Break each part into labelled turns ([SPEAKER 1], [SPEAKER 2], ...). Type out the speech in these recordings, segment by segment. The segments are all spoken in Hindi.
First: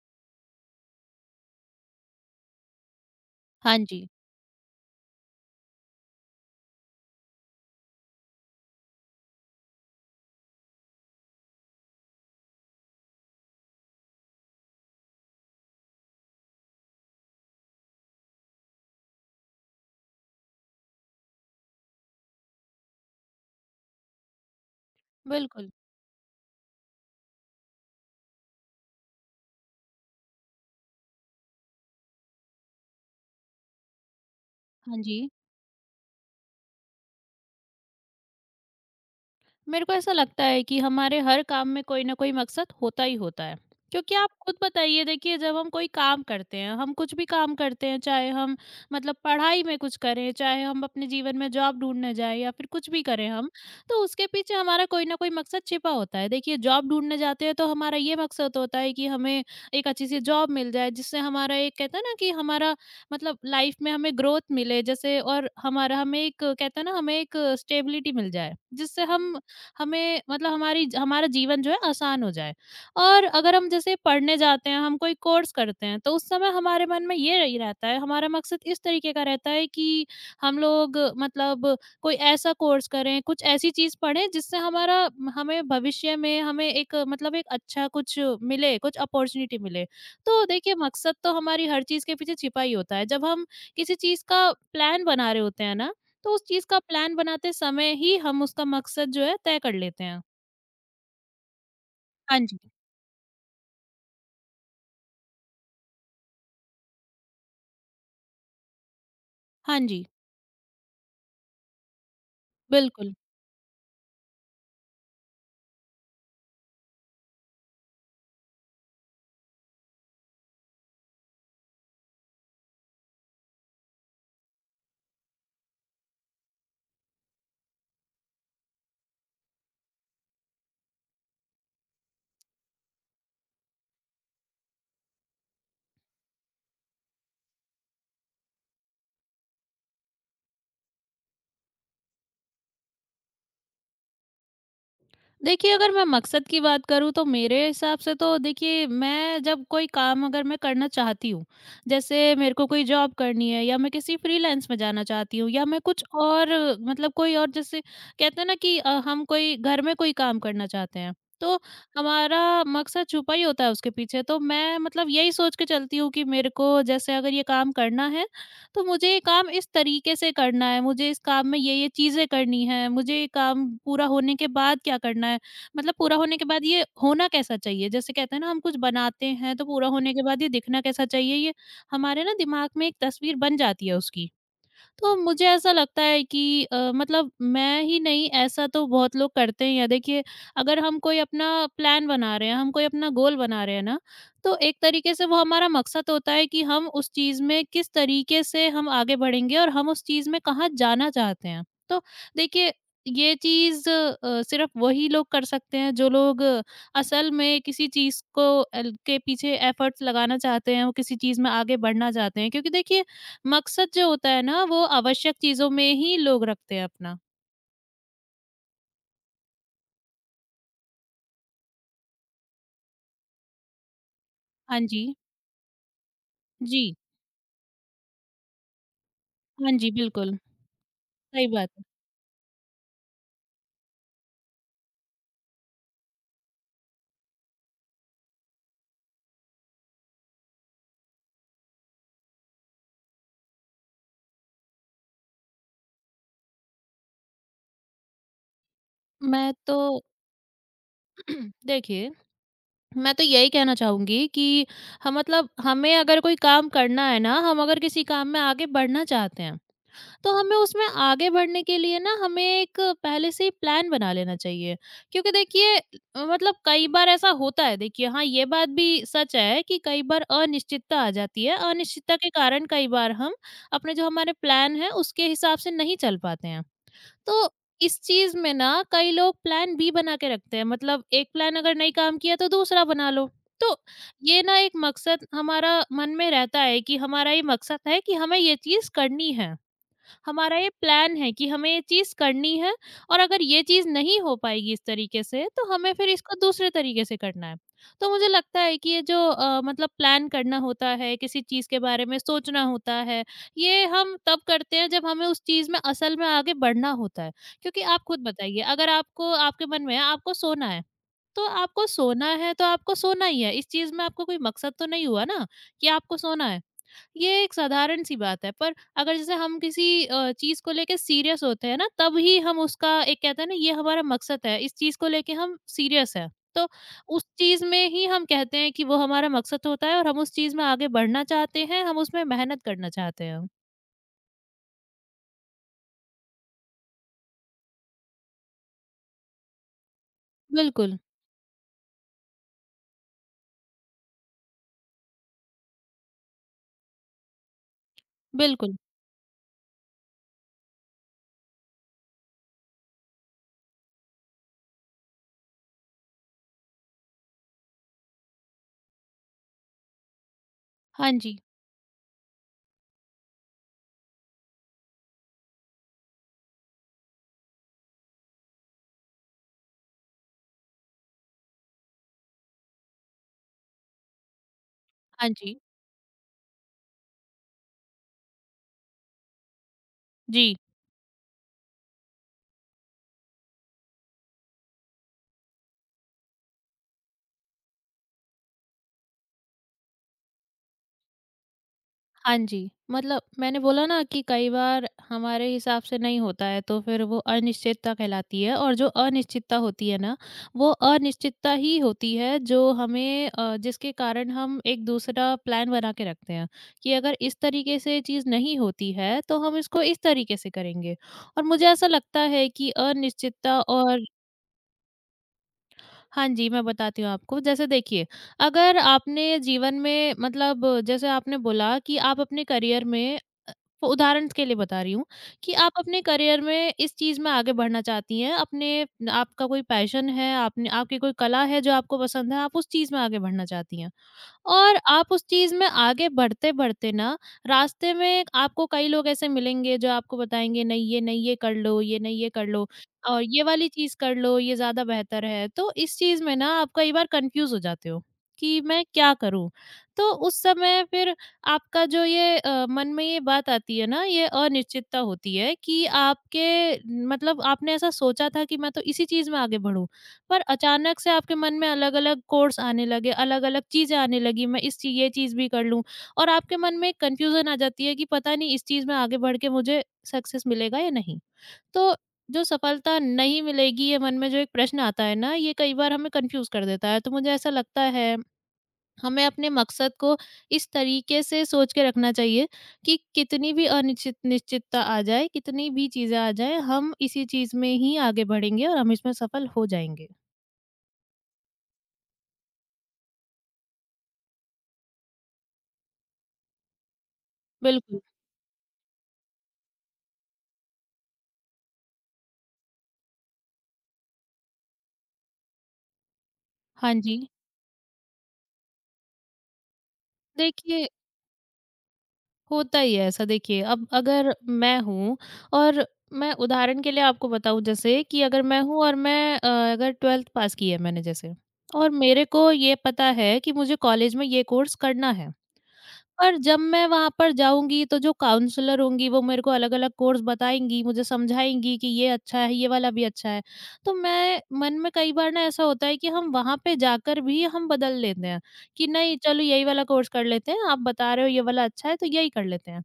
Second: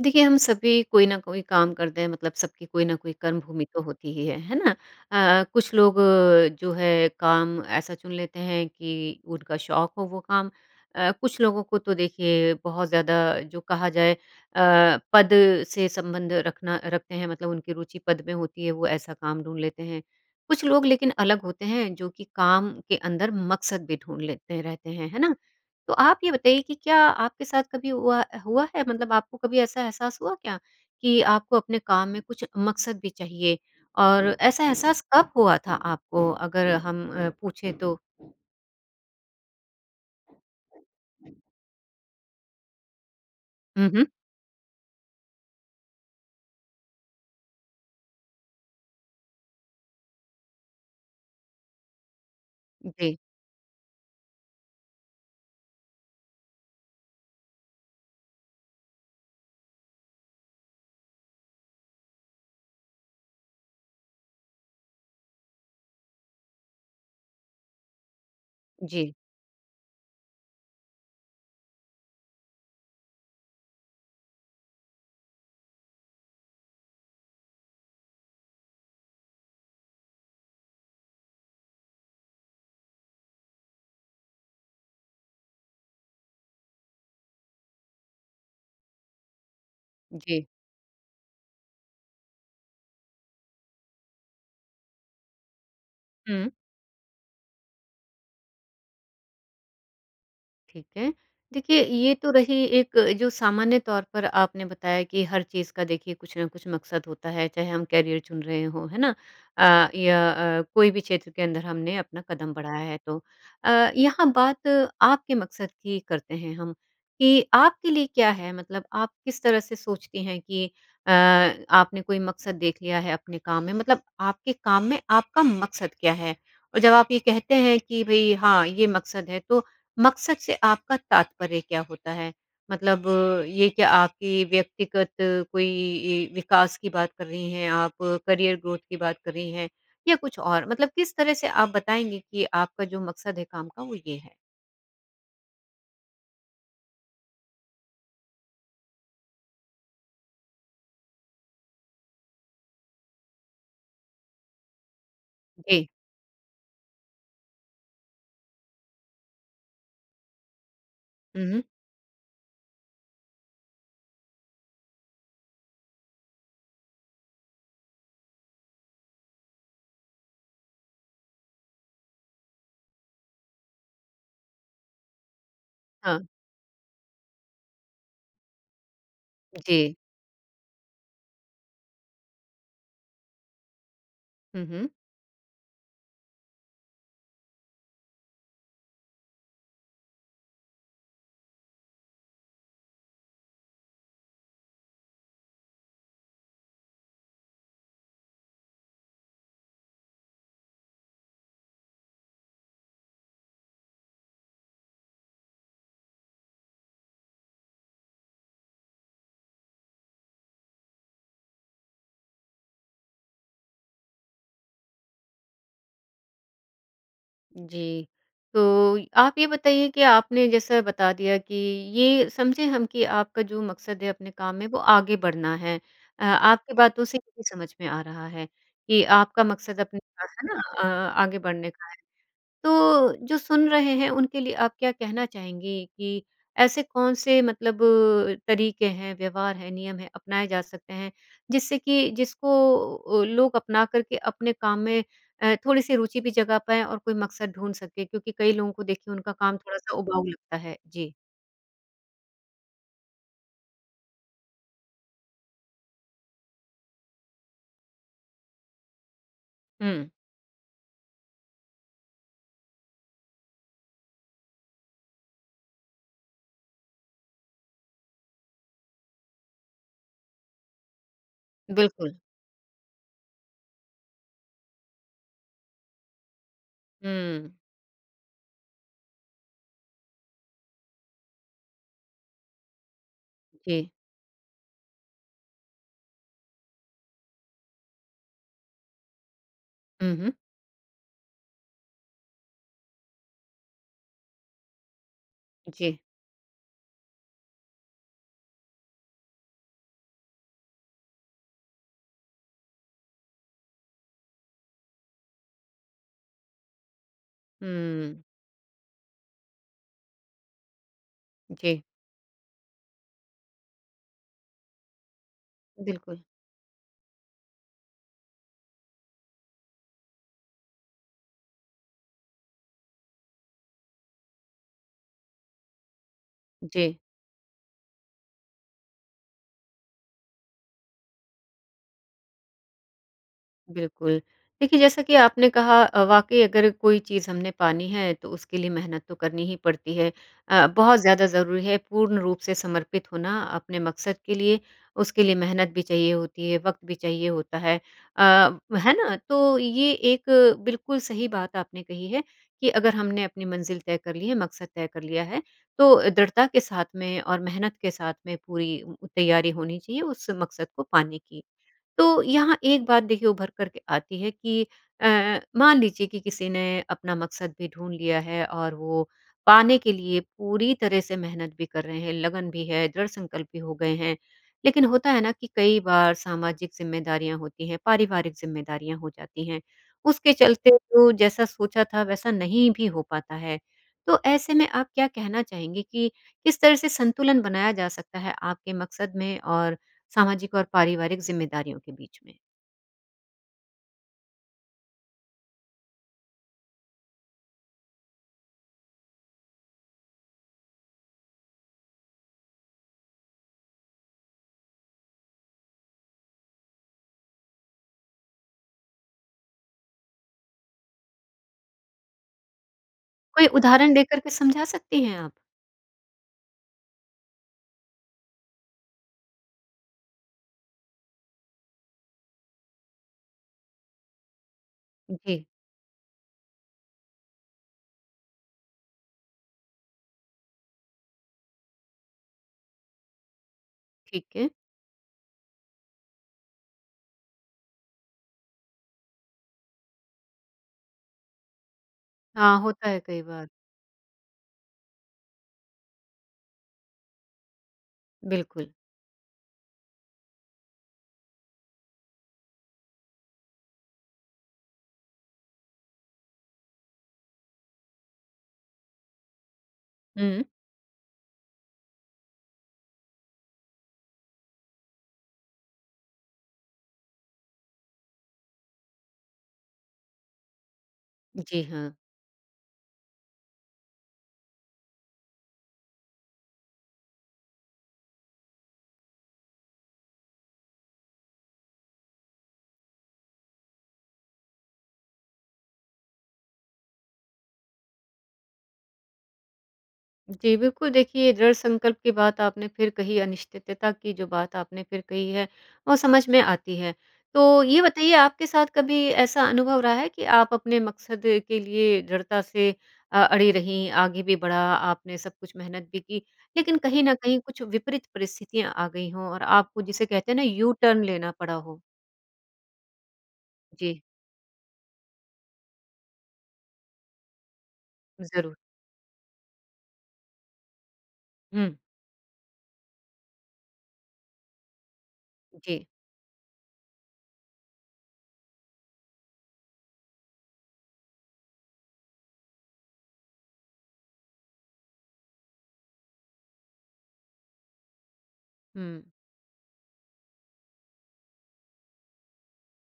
[SPEAKER 1] देखिए, हम सभी कोई ना कोई काम करते हैं मतलब सबकी कोई ना कोई कर्मभूमि
[SPEAKER 2] हाँ
[SPEAKER 1] तो
[SPEAKER 2] जी,
[SPEAKER 1] होती ही है ना? कुछ लोग जो है काम ऐसा चुन लेते हैं कि उनका शौक हो वो काम। कुछ लोगों को तो देखिए बहुत ज़्यादा जो कहा जाए पद से संबंध रखना रखते हैं मतलब उनकी रुचि पद में होती है, वो ऐसा काम ढूँढ लेते हैं। कुछ लोग लेकिन अलग होते हैं जो कि काम के अंदर मकसद भी ढूँढ लेते रहते हैं, है ना?
[SPEAKER 2] बिल्कुल।
[SPEAKER 1] तो आप ये बताइए कि क्या आपके साथ कभी हुआ हुआ है मतलब आपको कभी ऐसा एहसास हुआ क्या कि आपको अपने काम में कुछ मकसद भी चाहिए और ऐसा
[SPEAKER 2] हाँ
[SPEAKER 1] एहसास
[SPEAKER 2] जी।
[SPEAKER 1] कब हुआ था आपको अगर हम पूछे तो?
[SPEAKER 2] मेरे को ऐसा लगता है कि हमारे हर काम में कोई ना कोई मकसद होता ही होता है,
[SPEAKER 1] हुँ, हुँ।
[SPEAKER 2] क्योंकि आप खुद बताइए देखिए, जब हम कोई काम करते हैं, हम कुछ भी काम करते हैं, चाहे हम मतलब पढ़ाई में कुछ करें, चाहे हम अपने जीवन में जॉब ढूंढने जाएं या फिर कुछ भी
[SPEAKER 1] जी,
[SPEAKER 2] करें हम, तो उसके पीछे हमारा कोई ना कोई मकसद छिपा होता है। देखिए, जॉब ढूंढने जाते हैं तो हमारा ये मकसद होता है कि हमें एक अच्छी सी जॉब मिल जाए, जिससे हमारा एक कहते हैं ना कि हमारा मतलब लाइफ में हमें ग्रोथ मिले, जैसे और हमारा हमें एक कहते हैं ना, हमें एक स्टेबिलिटी मिल जाए, जिससे
[SPEAKER 1] जी,
[SPEAKER 2] हम हमें मतलब हमारी हमारा जीवन जो है आसान हो जाए। और अगर हम जैसे पढ़ने जाते हैं, हम कोई कोर्स करते हैं, तो उस समय हमारे मन में ये रही रहता है, हमारा मकसद इस तरीके का रहता है कि हम लोग मतलब कोई ऐसा कोर्स करें, कुछ ऐसी चीज़ पढ़ें जिससे हमारा हमें भविष्य में हमें एक मतलब एक अच्छा कुछ मिले, कुछ अपॉर्च्युनिटी मिले।
[SPEAKER 1] जी।
[SPEAKER 2] तो देखिए, मकसद तो हमारी हर चीज़ के पीछे छिपा ही होता है। जब हम किसी चीज़ का प्लान बना रहे होते हैं ना, तो उस
[SPEAKER 1] हुँ।
[SPEAKER 2] चीज़ का प्लान बनाते समय ही हम उसका मकसद जो है तय कर लेते हैं।
[SPEAKER 1] ठीक है। देखिए, ये तो
[SPEAKER 2] हाँ
[SPEAKER 1] रही
[SPEAKER 2] जी।
[SPEAKER 1] एक जो सामान्य तौर पर आपने बताया कि हर चीज़ का देखिए कुछ ना कुछ मकसद होता है, चाहे हम करियर चुन रहे हों, है ना?
[SPEAKER 2] हाँ जी,
[SPEAKER 1] या कोई भी क्षेत्र के अंदर हमने अपना कदम बढ़ाया है
[SPEAKER 2] बिल्कुल।
[SPEAKER 1] तो। अ, यहाँ बात आपके मकसद की करते हैं हम, कि आपके लिए क्या है? मतलब आप किस तरह से सोचती हैं कि अ, आपने कोई मकसद देख लिया है अपने काम में, मतलब आपके काम में आपका मकसद क्या है? और जब आप ये कहते हैं कि भई हाँ, ये मकसद है, तो मकसद से आपका तात्पर्य क्या होता है? मतलब ये क्या आपकी व्यक्तिगत कोई विकास की बात कर रही हैं आप, करियर ग्रोथ की बात कर रही हैं या कुछ और? मतलब किस तरह से आप बताएँगी कि आपका जो मकसद है काम का वो ये है?
[SPEAKER 2] देखिए, अगर मैं मकसद की बात करूँ तो मेरे हिसाब से तो देखिए, मैं जब कोई काम, अगर मैं करना चाहती हूँ, जैसे मेरे को कोई जॉब करनी है या मैं किसी फ्रीलांस में जाना चाहती हूँ या मैं
[SPEAKER 1] जी।
[SPEAKER 2] कुछ और मतलब कोई और, जैसे कहते हैं ना कि हम कोई घर में कोई काम करना चाहते हैं,
[SPEAKER 1] हुँ,
[SPEAKER 2] तो
[SPEAKER 1] हुँ।
[SPEAKER 2] हमारा मकसद छुपा ही होता है उसके पीछे। तो मैं मतलब यही सोच के चलती हूँ कि मेरे को, जैसे अगर ये काम करना है तो मुझे ये काम इस तरीके से करना है, मुझे इस काम में ये-ये चीज़ें करनी हैं, मुझे ये काम पूरा होने के बाद क्या करना है? मतलब पूरा
[SPEAKER 1] हाँ।
[SPEAKER 2] होने के बाद ये होना कैसा चाहिए? जैसे कहते हैं ना, हम कुछ बनाते हैं, तो
[SPEAKER 1] जी।
[SPEAKER 2] पूरा होने के बाद ये दिखना कैसा चाहिए? ये हमारे ना दिमाग में एक तस्वीर बन जाती है उसकी।
[SPEAKER 1] हुँ, हुँ।
[SPEAKER 2] तो मुझे ऐसा लगता है कि मतलब मैं ही नहीं, ऐसा तो बहुत लोग करते ही हैं। या देखिए, अगर हम कोई अपना प्लान बना रहे हैं, हम कोई अपना गोल बना रहे हैं ना, तो एक तरीके से वो हमारा मकसद होता है कि हम उस चीज़ में किस तरीके से हम आगे बढ़ेंगे और हम उस चीज़ में कहाँ जाना चाहते हैं। तो देखिए, ये चीज़ सिर्फ वही लोग कर सकते हैं जो लोग असल में किसी चीज़ को अल के पीछे एफर्ट्स लगाना चाहते हैं, वो किसी चीज़ में आगे बढ़ना चाहते हैं। क्योंकि देखिए, मकसद जो होता है ना, वो आवश्यक चीज़ों में ही लोग रखते हैं अपना।
[SPEAKER 1] जी। तो आप ये बताइए कि आपने जैसा बता दिया कि ये समझे हम कि आपका जो मकसद है अपने काम में वो
[SPEAKER 2] हाँ जी।
[SPEAKER 1] आगे बढ़ना है। आपकी
[SPEAKER 2] जी।
[SPEAKER 1] बातों से ये भी समझ में आ रहा है कि आपका
[SPEAKER 2] हाँ
[SPEAKER 1] मकसद
[SPEAKER 2] जी,
[SPEAKER 1] अपने
[SPEAKER 2] बिल्कुल,
[SPEAKER 1] है ना आगे
[SPEAKER 2] सही बात
[SPEAKER 1] बढ़ने
[SPEAKER 2] है।
[SPEAKER 1] का है। तो जो सुन रहे हैं उनके लिए आप क्या कहना चाहेंगी कि ऐसे कौन से मतलब तरीके हैं, व्यवहार है, नियम है अपनाए जा सकते हैं जिससे कि जिसको लोग अपना कर के अपने काम में थोड़ी-सी रुचि भी जगा पाएँ और कोई मकसद ढूँढ सके क्योंकि कई लोगों को देखिए उनका
[SPEAKER 2] मैं
[SPEAKER 1] काम
[SPEAKER 2] तो
[SPEAKER 1] थोड़ा-सा उबाऊ लगता है। जी।
[SPEAKER 2] देखिए, मैं तो यही कहना चाहूँगी कि ह मतलब हमें अगर कोई काम करना है ना, हम अगर किसी काम में आगे बढ़ना चाहते हैं
[SPEAKER 1] हुँ,
[SPEAKER 2] तो हमें उसमें आगे बढ़ने के लिए ना, हमें एक पहले से ही प्लान बना लेना चाहिए, क्योंकि देखिए मतलब कई बार ऐसा होता है, देखिए हाँ ये बात भी सच है कि कई बार अनिश्चितता आ जाती है, अनिश्चितता
[SPEAKER 1] बिल्कुल।
[SPEAKER 2] के कारण कई बार हम अपने जो हमारे प्लान है उसके हिसाब से नहीं चल पाते हैं। तो
[SPEAKER 1] हुँ।
[SPEAKER 2] इस चीज में ना, कई लोग प्लान बी बना के रखते हैं, मतलब एक प्लान अगर नहीं काम किया तो दूसरा बना लो। तो
[SPEAKER 1] जी।
[SPEAKER 2] ये ना एक मकसद हमारा मन में रहता है कि हमारा ये मकसद है कि हमें ये चीज करनी है,
[SPEAKER 1] हुँ, हुँ।
[SPEAKER 2] हमारा ये प्लान है कि हमें ये चीज़ करनी है और अगर ये चीज़ नहीं हो पाएगी इस तरीके से, तो हमें
[SPEAKER 1] जी।
[SPEAKER 2] फिर इसको दूसरे तरीके से करना है। तो मुझे लगता है कि ये जो मतलब प्लान करना होता है, किसी चीज़ के बारे में सोचना होता है, ये हम तब करते हैं जब हमें उस चीज़ में असल में आगे बढ़ना होता है। क्योंकि आप खुद
[SPEAKER 1] हुँ।
[SPEAKER 2] बताइए, अगर आपको आपके मन में है आपको सोना है, तो
[SPEAKER 1] जी,
[SPEAKER 2] आपको सोना है तो आपको सोना ही है। इस चीज़ में आपको कोई मकसद तो नहीं हुआ ना, कि आपको
[SPEAKER 1] बिल्कुल।
[SPEAKER 2] सोना है। ये एक साधारण सी बात है, पर अगर जैसे हम किसी चीज़ को लेके सीरियस होते हैं ना, तब ही हम उसका एक कहते हैं ना, ये हमारा मकसद है, इस चीज़ को लेके हम सीरियस हैं, तो
[SPEAKER 1] जी।
[SPEAKER 2] उस चीज़ में ही हम कहते हैं कि वो हमारा मकसद होता है और हम उस चीज़ में आगे बढ़ना चाहते हैं, हम उसमें मेहनत करना चाहते हैं।
[SPEAKER 1] बिल्कुल। देखिए, जैसा कि आपने कहा वाक़ई अगर कोई चीज़ हमने पानी है, तो उसके लिए मेहनत तो करनी ही पड़ती है।
[SPEAKER 2] बिल्कुल।
[SPEAKER 1] बहुत ज़्यादा ज़रूरी है पूर्ण रूप से समर्पित होना अपने मकसद के लिए, उसके लिए मेहनत भी चाहिए होती है, वक़्त भी चाहिए होता है। अ,
[SPEAKER 2] बिल्कुल।
[SPEAKER 1] है ना? तो ये एक बिल्कुल सही बात आपने कही है कि अगर हमने अपनी मंज़िल तय कर ली है, मकसद तय कर लिया है, तो दृढ़ता के साथ में और मेहनत के साथ में पूरी उ तैयारी होनी चाहिए उस मकसद को
[SPEAKER 2] हाँ
[SPEAKER 1] पाने
[SPEAKER 2] जी।
[SPEAKER 1] की। तो यहाँ एक बात देखिए उभर कर के आती है कि मान लीजिए कि किसी ने अपना मकसद भी ढूँढ लिया है और वो पाने के लिए पूरी तरह से मेहनत भी कर रहे हैं, लगन भी है, दृढ़ संकल्प भी हो गए हैं। लेकिन होता है
[SPEAKER 2] हाँ
[SPEAKER 1] ना कि
[SPEAKER 2] जी।
[SPEAKER 1] कई बार सामाजिक ज़िम्मेदारियाँ होती हैं, पारिवारिक ज़िम्मेदारियाँ हो जाती हैं। उसके
[SPEAKER 2] जी।
[SPEAKER 1] चलते जो जैसा सोचा था वैसा नहीं भी हो पाता है। तो ऐसे में आप क्या कहना चाहेंगे कि किस तरह से संतुलन बनाया जा सकता है आपके मकसद में और सामाजिक और पारिवारिक ज़िम्मेदारियों के बीच में?
[SPEAKER 2] हाँ जी, मतलब मैंने बोला ना कि कई बार हमारे हिसाब से नहीं होता है तो फिर वो अनिश्चितता कहलाती है और जो अनिश्चितता होती है ना, वो अनिश्चितता ही होती है जो हमें जिसके कारण हम एक दूसरा प्लान बना के रखते हैं, कि अगर इस तरीके से चीज़ नहीं होती है तो हम इसको इस तरीके से करेंगे। और मुझे ऐसा लगता है कि
[SPEAKER 1] कोई
[SPEAKER 2] अनिश्चितता
[SPEAKER 1] उदाहरण
[SPEAKER 2] और
[SPEAKER 1] देकर के समझा सकती हैं आप?
[SPEAKER 2] हाँ जी, मैं बताती हूँ आपको। जैसे देखिए, अगर आपने जीवन में मतलब जैसे आपने बोला कि आप अपने करियर में अ, उदाहरण के लिए बता रही हूँ
[SPEAKER 1] जी,
[SPEAKER 2] कि आप अपने करियर में इस चीज़ में आगे बढ़ना चाहती हैं, अपने आपका कोई पैशन है, आपने आपकी कोई कला है जो आपको पसंद है, आप उस चीज़ में आगे बढ़ना चाहती हैं।
[SPEAKER 1] ठीक है।
[SPEAKER 2] और आप उस चीज़ में आगे बढ़ते-बढ़ते ना, रास्ते में आपको कई लोग ऐसे मिलेंगे जो आपको बताएँगे, नहीं ये नहीं ये कर लो, ये नहीं ये कर
[SPEAKER 1] हाँ,
[SPEAKER 2] लो
[SPEAKER 1] होता है कई
[SPEAKER 2] और ये
[SPEAKER 1] बार।
[SPEAKER 2] वाली चीज़ कर लो, ये ज़्यादा बेहतर है। तो इस चीज़ में ना आप कई बार कन्फ्यूज़ हो जाते हो कि
[SPEAKER 1] बिल्कुल।
[SPEAKER 2] मैं क्या करूँ? तो उस समय फिर आपका जो ये मन में ये बात आती है ना, ये अनिश्चितता होती है कि आपके मतलब आपने ऐसा सोचा था कि मैं तो इसी चीज़ में आगे बढ़ूँ। पर
[SPEAKER 1] हुँ।
[SPEAKER 2] अचानक से आपके मन में अलग-अलग कोर्स आने लगे, अलग-अलग चीज़ें आने लगी, मैं इस ची ये चीज़ भी कर लूँ और आपके मन में एक कन्फ्यूज़न आ जाती है कि पता नहीं इस चीज़ में आगे बढ़ के मुझे सक्सेस मिलेगा या नहीं।
[SPEAKER 1] जी, हाँ।
[SPEAKER 2] तो जो सफलता नहीं मिलेगी, ये मन में जो एक प्रश्न आता है ना, ये कई बार हमें कन्फ्यूज़ कर देता है। तो मुझे ऐसा लगता है, हमें अपने मकसद को इस तरीके से सोच के रखना चाहिए कि कितनी भी अनिश्चित निश्चितता आ जाए, कितनी भी चीज़ें आ जाएँ, हम इसी चीज़ में ही आगे बढ़ेंगे और हम इसमें सफल हो जाएँगे।
[SPEAKER 1] जी, बिल्कुल देखिए दृढ़ संकल्प की बात आपने फिर कही, अनिश्चितता की जो बात आपने फिर कही है, वो समझ में आती है। तो ये
[SPEAKER 2] बिल्कुल।
[SPEAKER 1] बताइए आपके साथ कभी ऐसा अनुभव रहा है कि आप अपने मकसद के लिए दृढ़ता से अड़ी रहीं, आगे भी बढ़ा, आपने सब कुछ मेहनत भी की, लेकिन
[SPEAKER 2] हाँ
[SPEAKER 1] कहीं न
[SPEAKER 2] जी।
[SPEAKER 1] कहीं कुछ विपरीत परिस्थितियाँ आ गई हों और आपको जिसे कहते हैं ना यू
[SPEAKER 2] देखिए,
[SPEAKER 1] टर्न लेना पड़ा हो?
[SPEAKER 2] होता ही है ऐसा। देखिए, अब
[SPEAKER 1] जी,
[SPEAKER 2] अगर मैं हूँ और मैं उदाहरण के लिए आपको बताऊँ, जैसे कि अगर
[SPEAKER 1] ज़रूर।
[SPEAKER 2] मैं हूँ और मैं अगर 12th पास की है मैंने, जैसे
[SPEAKER 1] हुँ,
[SPEAKER 2] और मेरे को ये पता है कि मुझे कॉलेज में ये कोर्स करना है।
[SPEAKER 1] जी।
[SPEAKER 2] पर जब मैं वहाँ पर जाऊँगी तो जो काउंसलर होंगी वो मेरे को अलग-अलग कोर्स बताएँगी, मुझे समझाएँगी कि ये अच्छा है, ये वाला भी अच्छा है। तो मैं मन में कई बार ना, ऐसा होता है कि हम वहाँ पे जाकर भी हम बदल लेते हैं, कि
[SPEAKER 1] हुँ,
[SPEAKER 2] नहीं चलो यही वाला कोर्स कर लेते हैं, आप बता रहे हो ये वाला अच्छा है तो यही कर लेते हैं।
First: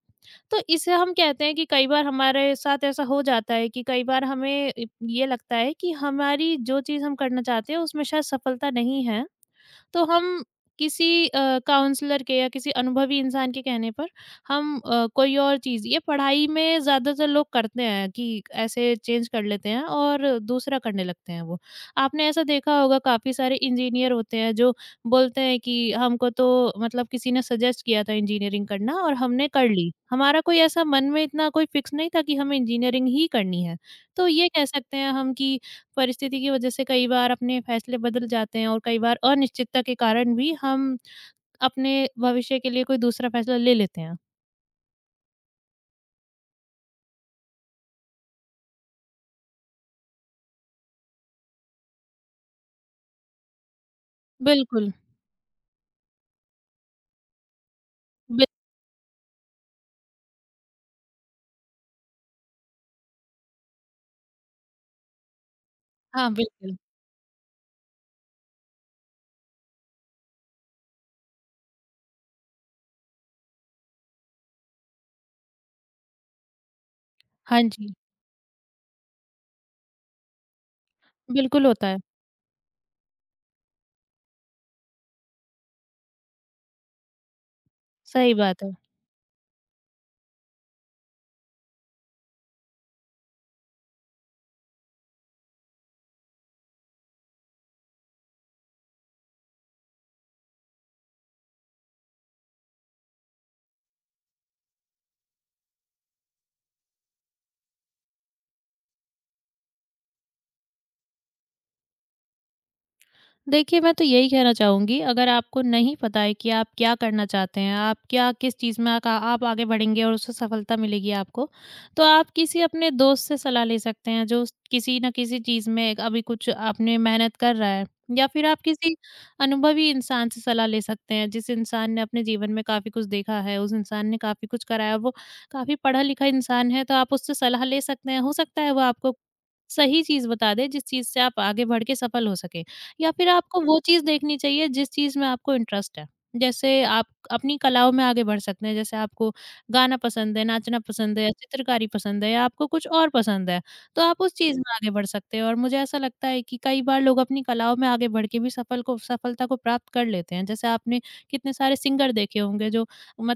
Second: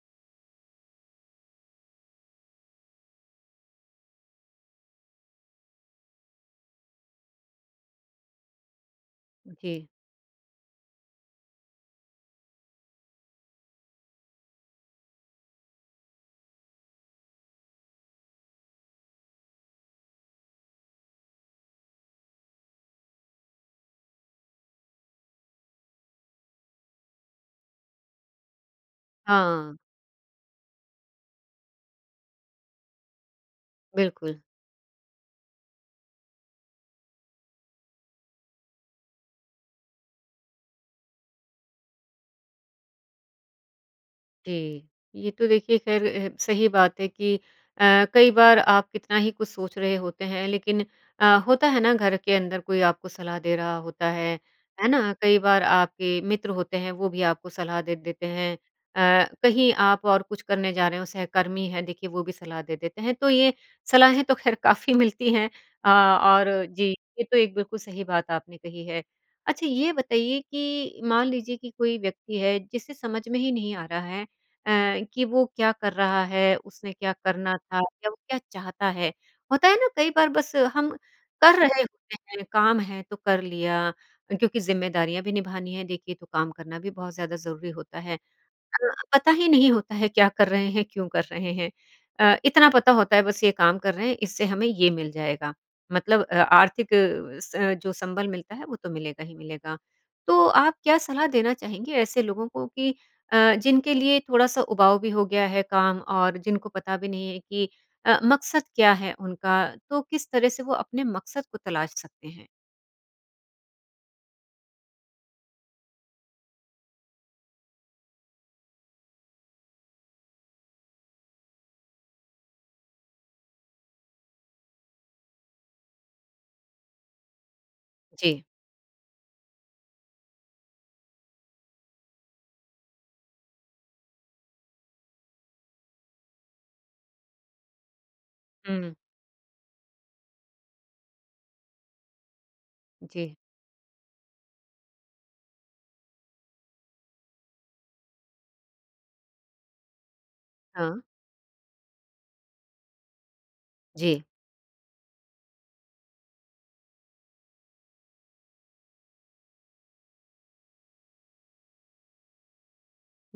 [SPEAKER 2] तो इसे हम कहते हैं कि कई बार हमारे साथ ऐसा हो जाता है कि कई बार हमें इ ये लगता है कि हमारी जो चीज़ हम करना चाहते हैं उसमें शायद सफलता नहीं है।
[SPEAKER 1] जी।
[SPEAKER 2] तो हम किसी काउंसलर के या किसी अनुभवी इंसान के कहने पर हम कोई और चीज़, ये पढ़ाई में ज़्यादातर लोग करते हैं कि ऐसे चेंज कर लेते हैं और दूसरा करने लगते हैं वो। आपने ऐसा देखा होगा, काफ़ी सारे इंजीनियर होते हैं जो बोलते हैं कि हमको तो मतलब किसी ने सजेस्ट किया था इंजीनियरिंग करना और हमने कर
[SPEAKER 1] हाँ,
[SPEAKER 2] ली। हमारा कोई ऐसा मन में इतना कोई फिक्स नहीं था कि हमें इंजीनियरिंग ही करनी है। तो
[SPEAKER 1] बिल्कुल।
[SPEAKER 2] ये कह सकते हैं हम कि परिस्थिति की वजह से कई बार अपने फैसले बदल जाते हैं और कई बार अनिश्चितता के कारण भी हम अपने भविष्य के लिए कोई दूसरा फैसला ले लेते हैं।
[SPEAKER 1] जी, ये तो देखिए ख़ैर सही बात है कि कई बार आप कितना ही कुछ सोच रहे होते हैं लेकिन होता है ना घर के अंदर कोई आपको सलाह दे रहा होता है
[SPEAKER 2] बिल्कुल,
[SPEAKER 1] ना? कई बार आपके मित्र होते हैं वो भी आपको सलाह दे देते
[SPEAKER 2] बिल
[SPEAKER 1] हैं। कहीं आप और कुछ करने जा रहे हो सहकर्मी हैं देखिए वो भी सलाह दे देते हैं, तो ये सलाहें तो ख़ैर काफ़ी मिलती हैं
[SPEAKER 2] हाँ,
[SPEAKER 1] और
[SPEAKER 2] बिल्कुल।
[SPEAKER 1] जी, ये तो एक बिल्कुल सही बात आपने कही है। अच्छा ये बताइए कि मान लीजिए कि कोई व्यक्ति है जिसे समझ में ही नहीं आ रहा है अ, कि वो क्या कर रहा है, उसने क्या करना
[SPEAKER 2] हाँ
[SPEAKER 1] था
[SPEAKER 2] जी,
[SPEAKER 1] या वो क्या चाहता है। होता है ना कई बार बस हम कर
[SPEAKER 2] बिल्कुल
[SPEAKER 1] रहे
[SPEAKER 2] होता है।
[SPEAKER 1] होते हैं, काम है तो कर लिया क्योंकि ज़िम्मेदारियाँ भी निभानी है देखिए तो काम करना भी बहुत ज़्यादा ज़रूरी होता है।
[SPEAKER 2] सही बात है।
[SPEAKER 1] अ, पता ही नहीं होता है क्या कर रहे हैं, क्यों कर रहे हैं। इतना पता होता है बस ये काम कर रहे हैं, इससे हमें ये मिल जाएगा। मतलब आर्थिक जो संबल मिलता है वो तो मिलेगा ही मिलेगा। तो आप क्या सलाह देना चाहेंगे ऐसे लोगों को कि अ, जिनके लिए थोड़ा-सा उबाऊ भी हो गया है काम और जिनको पता भी नहीं है कि मकसद क्या है उनका, तो किस तरह से वो अपने मकसद को तलाश सकते हैं?
[SPEAKER 2] देखिए, मैं तो यही कहना चाहूँगी, अगर आपको नहीं पता है कि आप क्या करना चाहते हैं, आप क्या किस चीज़ में आका आप आगे बढ़ेंगे और उससे सफलता मिलेगी आपको, तो आप किसी अपने दोस्त से सलाह ले सकते हैं, जो किसी न किसी चीज़ में अभी कुछ आपने मेहनत कर रहा है। या
[SPEAKER 1] जी।
[SPEAKER 2] फिर आप किसी अनुभवी इंसान से सलाह ले सकते हैं, जिस इंसान ने अपने जीवन में काफ़ी कुछ देखा है, उस इंसान ने काफ़ी कुछ करा है, वो काफ़ी पढ़ा-लिखा इंसान है, तो आप उससे सलाह ले सकते हैं। हो सकता है, वो
[SPEAKER 1] हुँ।
[SPEAKER 2] आपको सही चीज़ बता दे, जिस चीज़ से आप आगे बढ़ के सफल हो सकें। या
[SPEAKER 1] जी।
[SPEAKER 2] फिर आपको वो चीज़ देखनी चाहिए जिस चीज़ में आपको इंटरेस्ट है। जैसे आप अपनी कलाओं में आगे बढ़ सकते हैं, जैसे आपको गाना पसंद है, नाचना
[SPEAKER 1] हाँ।
[SPEAKER 2] पसंद है या चित्रकारी पसंद है या आपको कुछ और पसंद है, तो
[SPEAKER 1] जी।
[SPEAKER 2] आप उस चीज़ में आगे बढ़ सकते हैं और मुझे ऐसा लगता है कि कई बार लोग अपनी कलाओं में आगे बढ़ के भी सफलता को प्राप्त कर लेते हैं। जैसे आपने कितने सारे सिंगर देखे होंगे जो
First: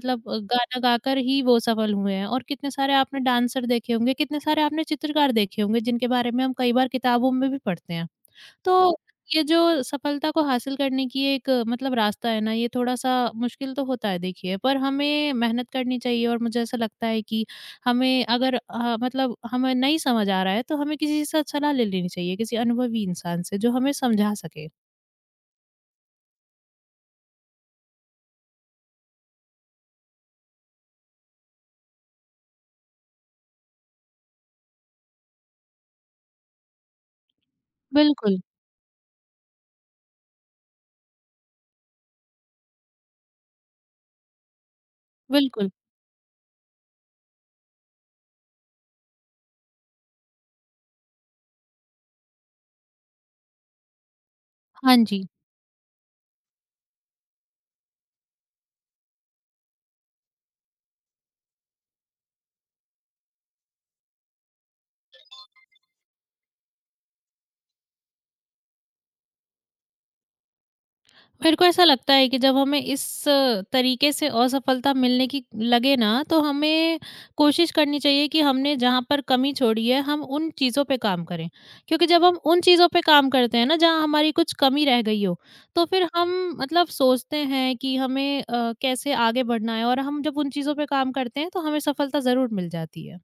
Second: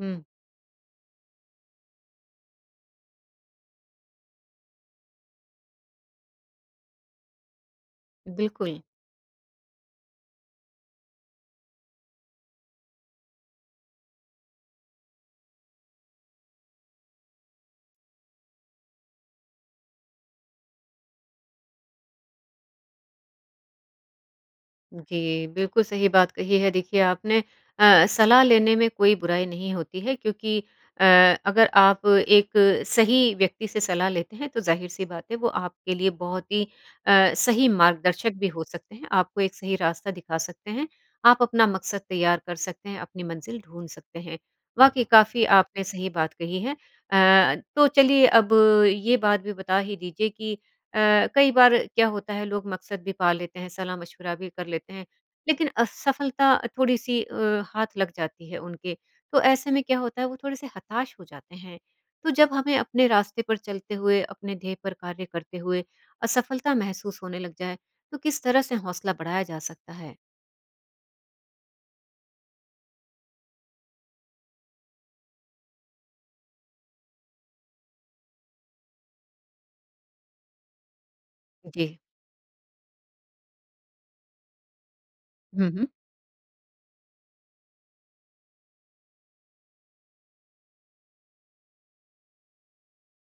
[SPEAKER 1] हुँ,
[SPEAKER 2] गाना गाकर ही वो सफल हुए हैं और कितने सारे आपने डांसर देखे होंगे, कितने सारे आपने चित्रकार देखे होंगे जिनके बारे में हम कई बार किताबों में भी पढ़ते हैं।
[SPEAKER 1] बिल्कुल।
[SPEAKER 2] तो ये जो सफलता को हासिल करने की एक मतलब रास्ता है ना, ये थोड़ा-सा मुश्किल तो होता है देखिए, पर हमें मेहनत करनी चाहिए और मुझे ऐसा लगता है कि हमें अगर मतलब हमें नहीं समझ आ रहा है, तो हमें किसी से सलाह ले लेनी चाहिए, किसी अनुभवी इंसान से जो हमें समझा सके।
[SPEAKER 1] जी, बिल्कुल सही बात कही है देखिए आपने सलाह लेने में कोई बुराई नहीं होती है क्योंकि अ, अगर आप एक सही व्यक्ति से सलाह लेते हैं तो ज़ाहिर-सी बात है वो आपके लिए बहुत ही सही मार्गदर्शक
[SPEAKER 2] बिल्कुल,
[SPEAKER 1] भी हो सकते हैं, आपको एक सही रास्ता दिखा सकते हैं, आप अपना मकसद तैयार कर सकते हैं, अपनी मंजिल ढूँढ सकते हैं। वाक़ई काफ़ी
[SPEAKER 2] बिल्कुल।
[SPEAKER 1] आपने सही बात कही है। तो चलिए अब ये बात भी बता ही दीजिए कि कई बार क्या होता है लोग मकसद भी पा लेते हैं, सलाह-मशवरा भी कर लेते
[SPEAKER 2] हाँ
[SPEAKER 1] हैं,
[SPEAKER 2] जी।
[SPEAKER 1] लेकिन असफलता थोड़ी-सी हाथ लग जाती है उनके। तो ऐसे में क्या होता है वो थोड़े-से हताश हो जाते हैं। तो जब हमें अपने रास्ते पर चलते हुए, अपने ध्येय पर कार्य करते हुए असफलता महसूस होने लग जाए, तो किस तरह से हौसला बढ़ाया जा सकता है?
[SPEAKER 2] मेरे को ऐसा लगता है कि जब हमें इस तरीके से असफलता मिलने की लगे ना, तो हमें कोशिश करनी चाहिए कि हमने जहाँ पर कमी छोड़ी है हम उन चीज़ों पे काम करें,
[SPEAKER 1] जी।
[SPEAKER 2] क्योंकि जब हम उन चीज़ों पे काम करते हैं ना जहाँ हमारी कुछ कमी रह गई हो, तो
[SPEAKER 1] हम्म
[SPEAKER 2] फिर हम मतलब सोचते हैं कि हमें कैसे आगे बढ़ना है और हम जब उन चीज़ों पे काम करते हैं तो हमें सफलता ज़रूर मिल जाती है।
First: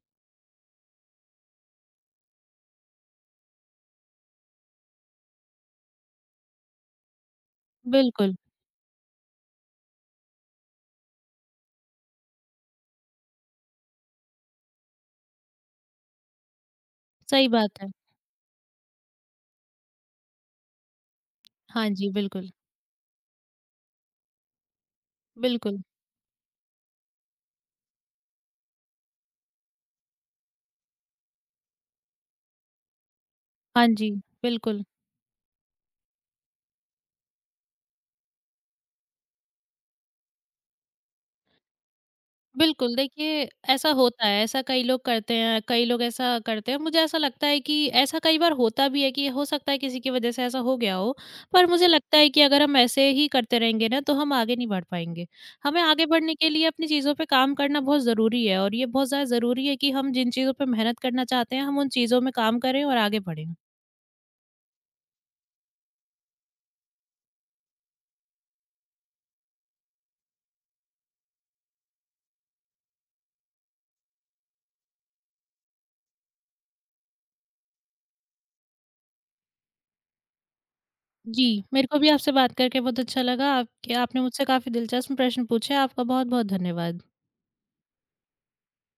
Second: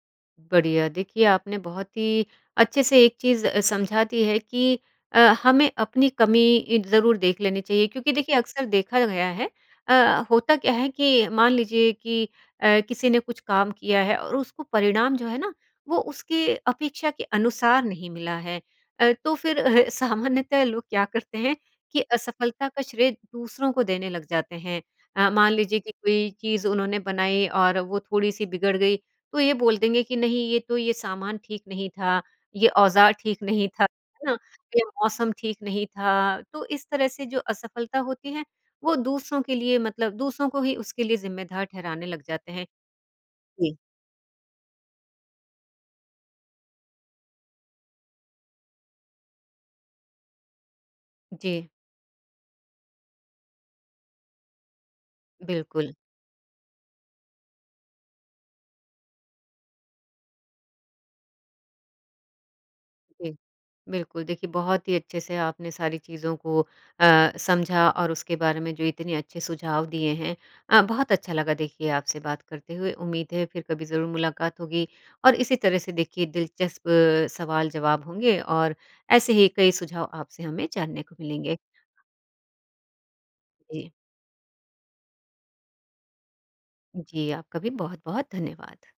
[SPEAKER 1] बढ़िया। देखिए, आपने बहुत ही अच्छे से एक चीज़ समझा दी है कि हमें अपनी कमी इ ज़रूर देख लेनी चाहिए क्योंकि देखिए
[SPEAKER 2] बिल्कुल,
[SPEAKER 1] अक्सर देखा गया है होता क्या है कि मान लीजिए कि किसी ने कुछ काम किया है और उसको परिणाम जो है ना, वो उसके अपेक्षा के
[SPEAKER 2] सही बात
[SPEAKER 1] अनुसार
[SPEAKER 2] है।
[SPEAKER 1] नहीं मिला है। तो फिर सामान्यतः लोग क्या करते हैं
[SPEAKER 2] हाँ
[SPEAKER 1] कि
[SPEAKER 2] जी, बिल्कुल,
[SPEAKER 1] असफलता का श्रेय दूसरों को देने लग जाते हैं। मान लीजिए
[SPEAKER 2] बिल्कुल।
[SPEAKER 1] कि कोई चीज़ उन्होंने बनाई और वो थोड़ी-सी बिगड़ गई तो ये बोल देंगे कि नहीं ये तो ये सामान ठीक नहीं था, ये औज़ार ठीक नहीं था,
[SPEAKER 2] हाँ जी,
[SPEAKER 1] है ना? ये
[SPEAKER 2] बिल्कुल।
[SPEAKER 1] मौसम ठीक नहीं था। तो इस तरह से जो असफलता होती है, वो दूसरों के लिए मतलब दूसरों को ही उसके लिए ज़िम्मेदार ठहराने लग जाते हैं।
[SPEAKER 2] बिल्कुल, देखिए
[SPEAKER 1] जी।
[SPEAKER 2] ऐसा होता है, ऐसा कई लोग करते हैं, कई लोग ऐसा करते हैं। मुझे ऐसा लगता है कि ऐसा कई बार होता भी है कि हो सकता है किसी की वजह से ऐसा हो गया हो,
[SPEAKER 1] जी,
[SPEAKER 2] पर मुझे लगता है कि अगर हम ऐसे ही करते रहेंगे ना, तो हम आगे नहीं बढ़ पाएँगे। हमें
[SPEAKER 1] बिल्कुल।
[SPEAKER 2] आगे बढ़ने के लिए अपनी चीज़ों पे काम करना बहुत ज़रूरी है और ये बहुत ज़्यादा ज़रूरी है कि हम जिन चीज़ों पे मेहनत करना चाहते हैं, हम उन चीज़ों में काम करें और आगे
[SPEAKER 1] जी।
[SPEAKER 2] बढ़ें।
[SPEAKER 1] बिल्कुल, देखिए बहुत ही अच्छे से आपने सारी चीज़ों को समझा और उसके बारे में जो इतने अच्छे सुझाव दिए हैं बहुत अच्छा लगा देखिए आपसे बात करते हुए। उम्मीद है फिर कभी ज़रूर मुलाकात होगी और इसी तरह से देखिए दिलचस्प सवाल जवाब होंगे और ऐसे ही कई सुझाव आपसे हमें जानने को
[SPEAKER 2] जी,
[SPEAKER 1] मिलेंगे।
[SPEAKER 2] मेरे को भी आपसे बात करके बहुत अच्छा लगा।
[SPEAKER 1] जी,
[SPEAKER 2] आपके आपने मुझसे काफ़ी दिलचस्प प्रश्न पूछे। आपका बहुत-बहुत धन्यवाद।
[SPEAKER 1] जी आपका भी बहुत-बहुत धन्यवाद।